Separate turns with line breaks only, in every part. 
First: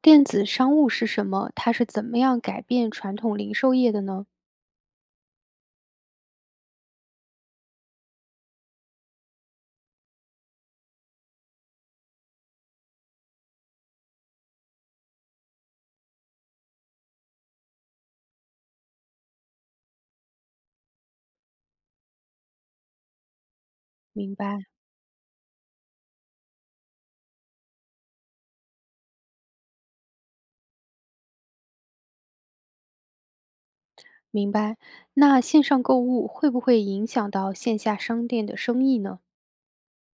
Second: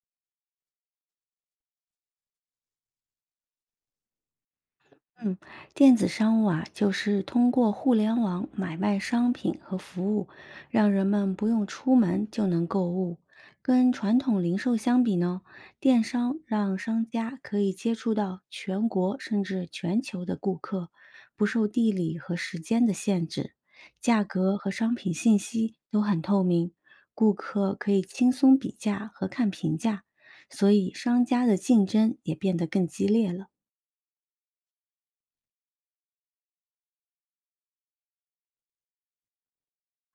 电子商务是什么？它是怎么样改变传统零售业的呢？
嗯，电子商务啊，就是通过互联网买卖商品和服务，让人们不用出门就能购物。跟传统零售相比呢，电商让商家可以接触到全国甚至全球的顾客，不受地理和时间的限制，价
明
格
白，
和商品信息都很透明，顾客可以轻松比价和看评价，所以商家的竞争也变得更激烈了。
明白。那线上购物会不会影响到线下商店的生意呢？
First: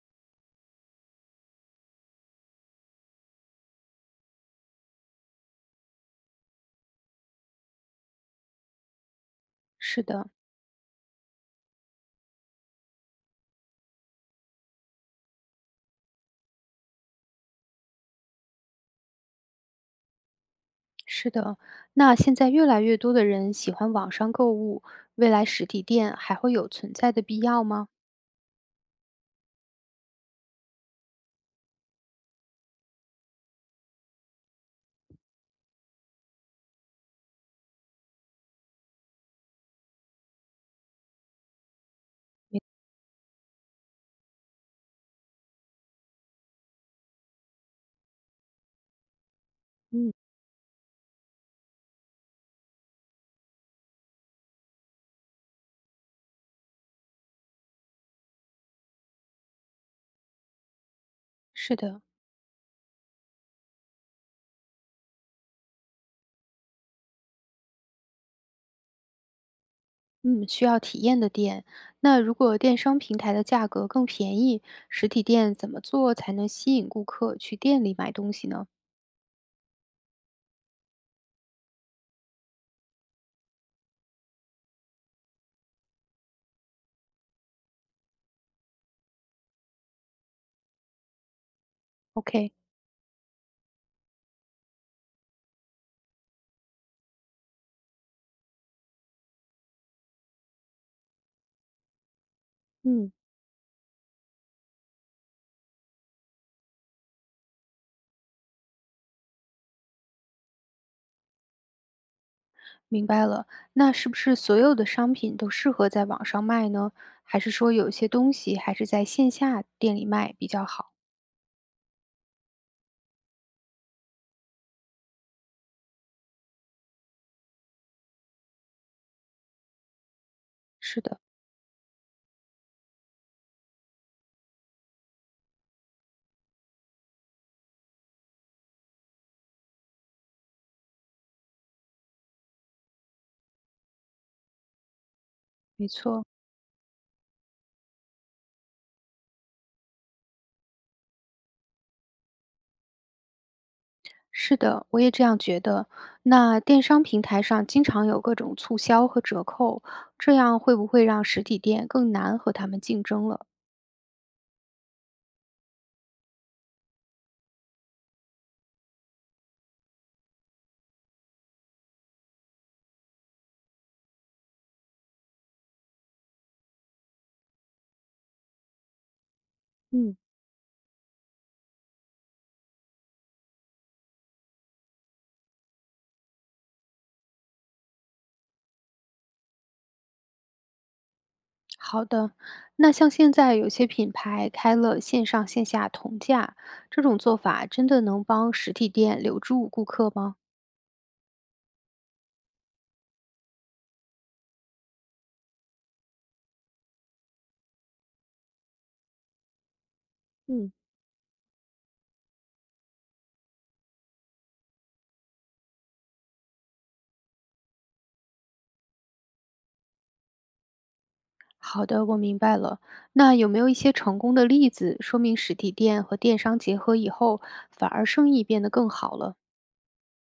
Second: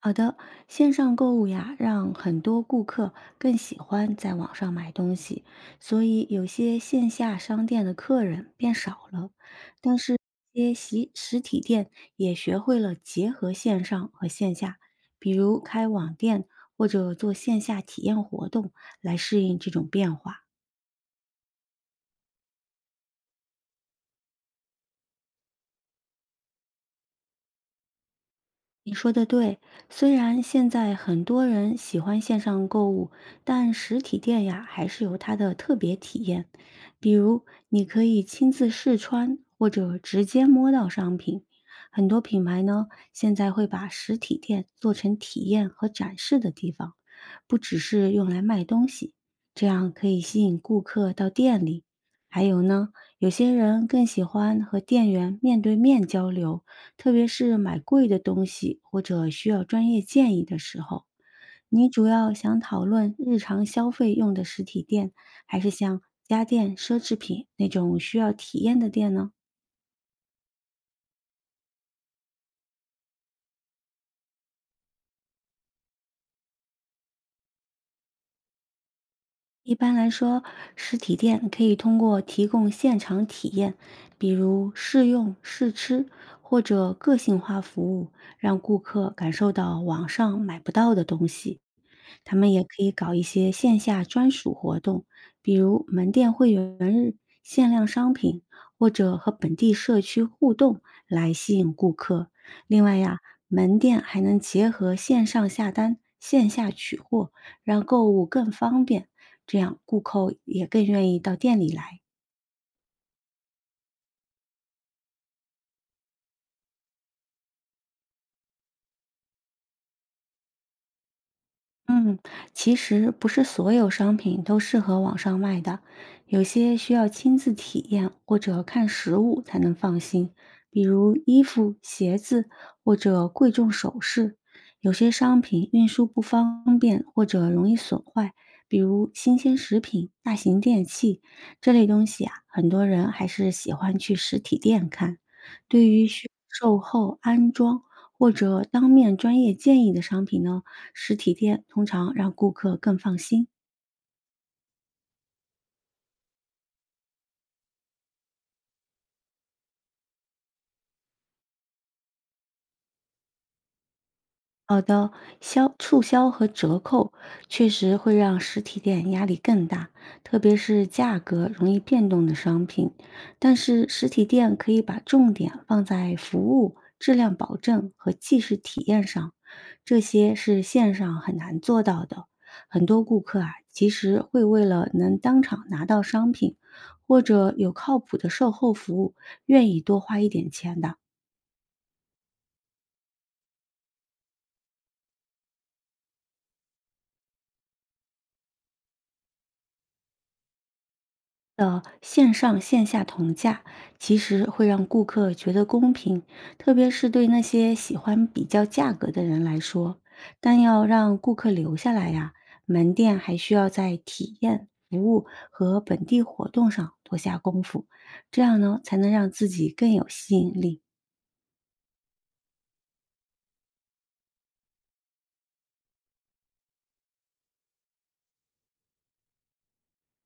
好的，线上购物呀，让很多顾客更喜欢在网上买东西，所以有些线下商店的客人变少了。但
是
是，
的，
一些实体店也学会了结合线上和线下，比如开网店或者做线下体验活动来适应这种变化。
是的。那现在越来越多的人喜欢网上购物，未来实体店还会有存在的必要吗？
你说的对，虽然现在很多人喜欢线上购物，但实体店呀还是有它的特别体验。比如，你可以亲自试穿，或者直接摸到商品。很多品
没
牌呢，现在会把实体店做成体验和展示的地方，不只是用来卖东西，这样可
嗯，
以吸引顾客到店里。还有呢，有些人更喜欢和店员面对面交流。特别是买贵的东西或者需要专业建议的时候，
是
你
的，
主要想讨论日常消费用的实体店，还是像家电、奢侈品那种需要体验的店呢？
嗯，需要体验的店。那如果电商平台的价格更便宜，实体店怎么做才能吸引顾客去店里买东西呢
一般来说，实体店可以通过提供现场体验，比如试用、试吃或者个性化服务，让顾客感受到网上买不到的东西。他
？OK，
们也可以搞一些线下专属活动，比如门店会员日、限量商品，或者和本地社区互动来吸引顾客。另外
嗯。
呀，门店还能结合线上下单、线下取货，让购物更方便，这样顾客也更愿意到店里来。
明白了，那是不是所有的商品都适合在网上卖呢？还是说有些东西还是在线下店里卖比较好？
嗯，其实不是所有商品都适合网上卖的，有些需要亲自体验或者看实物才能放心，比
是
如
的，
衣服、鞋子或者贵重首饰。有些商品运输不方便或者容易损坏，比如新鲜食品、大型电器这类东西啊，很多人还是喜欢去实体店看。对
没
于
错，
需售后安装。或者当面专业建议的商品呢，实体店通常让顾客更放心。
是的，我也这样觉得。那电商平台上经常有各种促销和折扣，这样会不会让实体店更难和他们竞争了？
好的，促销和折扣确实会让实体店压力更大，特别是价格容易变动的商品。但是实体店可以把重点放在服务、质量保证和即时体验上，这
嗯，
些是线上很难做到的。很多顾客啊，其实会为了能当场拿到商品，或者有靠谱的售后服务，愿意多花一点钱的。
好的。那像现在有些品牌开了线上线下同价，这种做法真的能帮实体店留住顾客吗？
的线上线下同价，其实会让顾客觉得公平，特别是对那些喜欢比较价格的人来说。但
嗯。
要让顾客留下来呀、门店还需要在体验、服务和本地活动上多下功夫，这样呢才能让自己更有吸引力。
好的，我明白了。那有没有一些成功的例子，说明实体店和电商结合以后，反而生意变得更好了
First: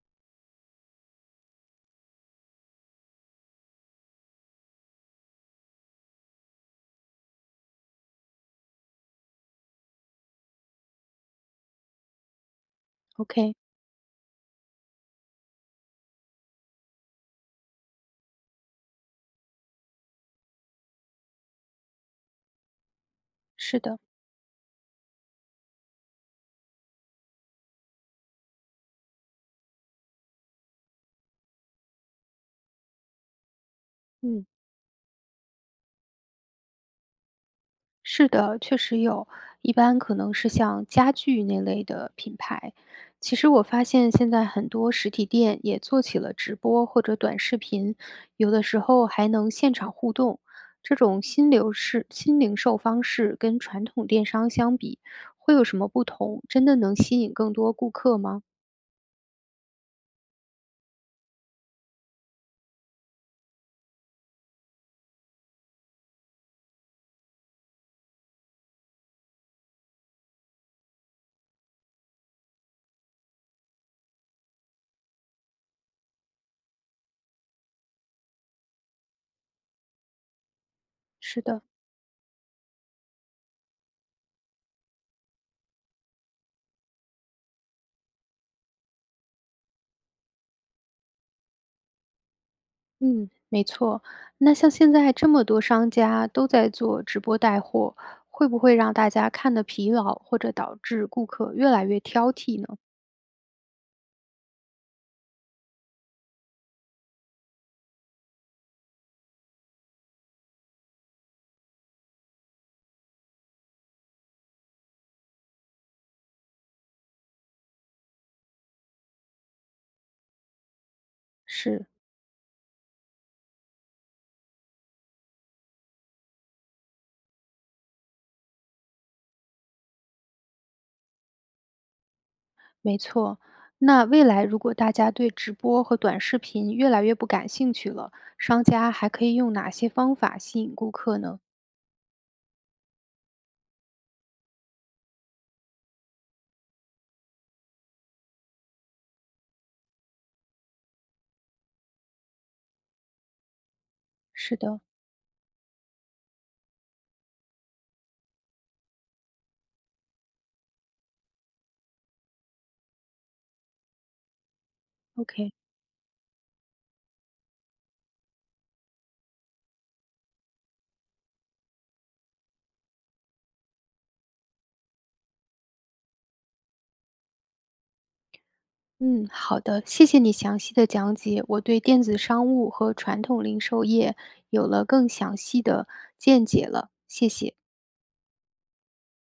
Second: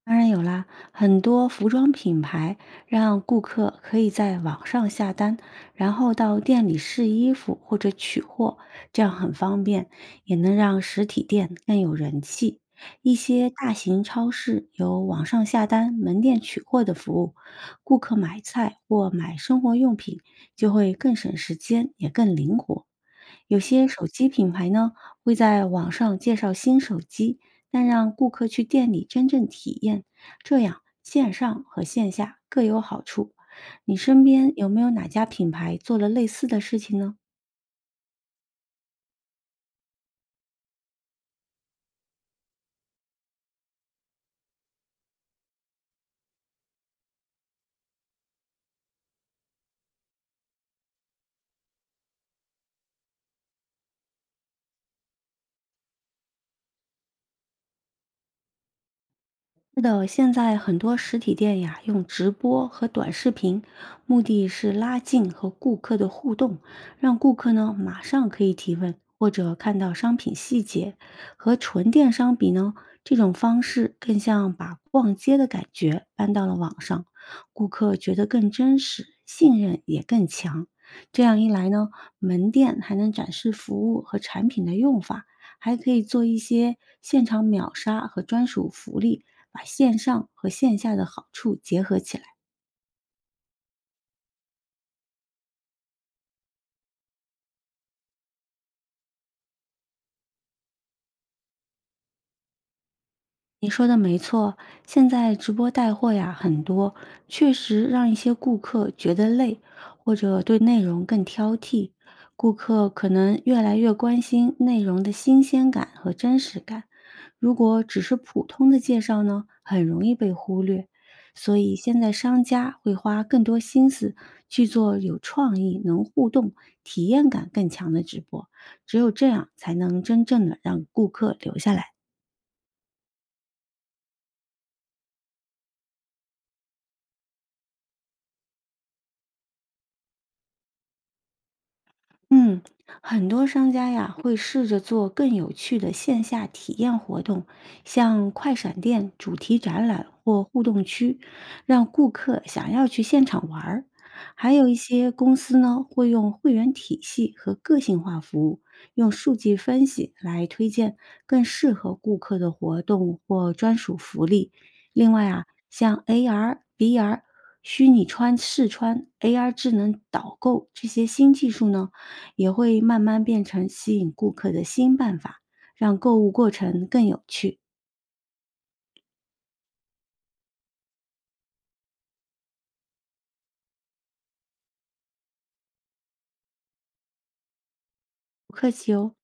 当然有啦，很多服装品牌让顾客可以在网上下单，然后到店里试衣服或者取货，这样很方便，也能让实体店更有人气。一些
？OK，
大型超市有网上下单、门店取货的服务，顾客买菜或买生活用品就会更省时间，也更灵活。有
是
些
的，
手机品牌呢会在网上介绍新手机，但让顾客去店里真正体验，这样线上和线下各有好处。你身
嗯。
边有没有哪家品牌做了类似的事情呢？
是的，确实有，一般可能是像家具那类的品牌。其实我发现现在很多实体店也做起了直播或者短视频，有的时候还能现场互动。这种新流式新零售方式跟传统电商相比，会有什么不同？真的能吸引更多顾客吗？
是的，现在很多实体店呀，用直播和短视频，目的是拉近和顾客的互动，让顾客呢马上可以提问或者看到商品细节。和纯电商比呢，这种方式更像把逛街的感觉搬到了网上，顾客觉得更真实，信任也更强。这样
是
一
的。
来呢，门店还能展示服务和产品的用法，还可以做一些现场秒杀和专属福利。把线上和线下的好处结合起来。
嗯，没错。那像现在这么多商家都在做直播带货，会不会让大家看得疲劳，或者导致顾客越来越挑剔呢？
你说的没错，现在直播带货呀很多，确实让一些顾客觉得累，或者对内容更挑剔。顾客可能越来越关心内容的新鲜感和真实感，如果只是普通的介绍呢，很容易被忽略。所以
是，
现在商家会花更多心思去做有创意、能互动、体验感更强的直播，只有这样才能真正的让顾客留下来。
没错。那未来如果大家对直播和短视频越来越不感兴趣了，商家还可以用哪些方法吸引顾客呢？
嗯，很多商家呀会试着做更有趣的线下体验活动，像快闪店、主题展览或互动区，让顾客想要去现场玩儿。还
是
有一
的
些公司呢会用会员体系和个性化服务，用数据分析来推荐更适合顾客的活动或专属福利。另外啊，
，OK。
像 AR、VR、虚拟试穿、AR 智能导购这些新技术呢。也会慢慢变成吸引顾客的新办法，让购物过程更有趣。
嗯，好的，谢谢你详细的讲解，我对电子商务和传统零售业有了更详细的见解了，谢谢。
不客气哦。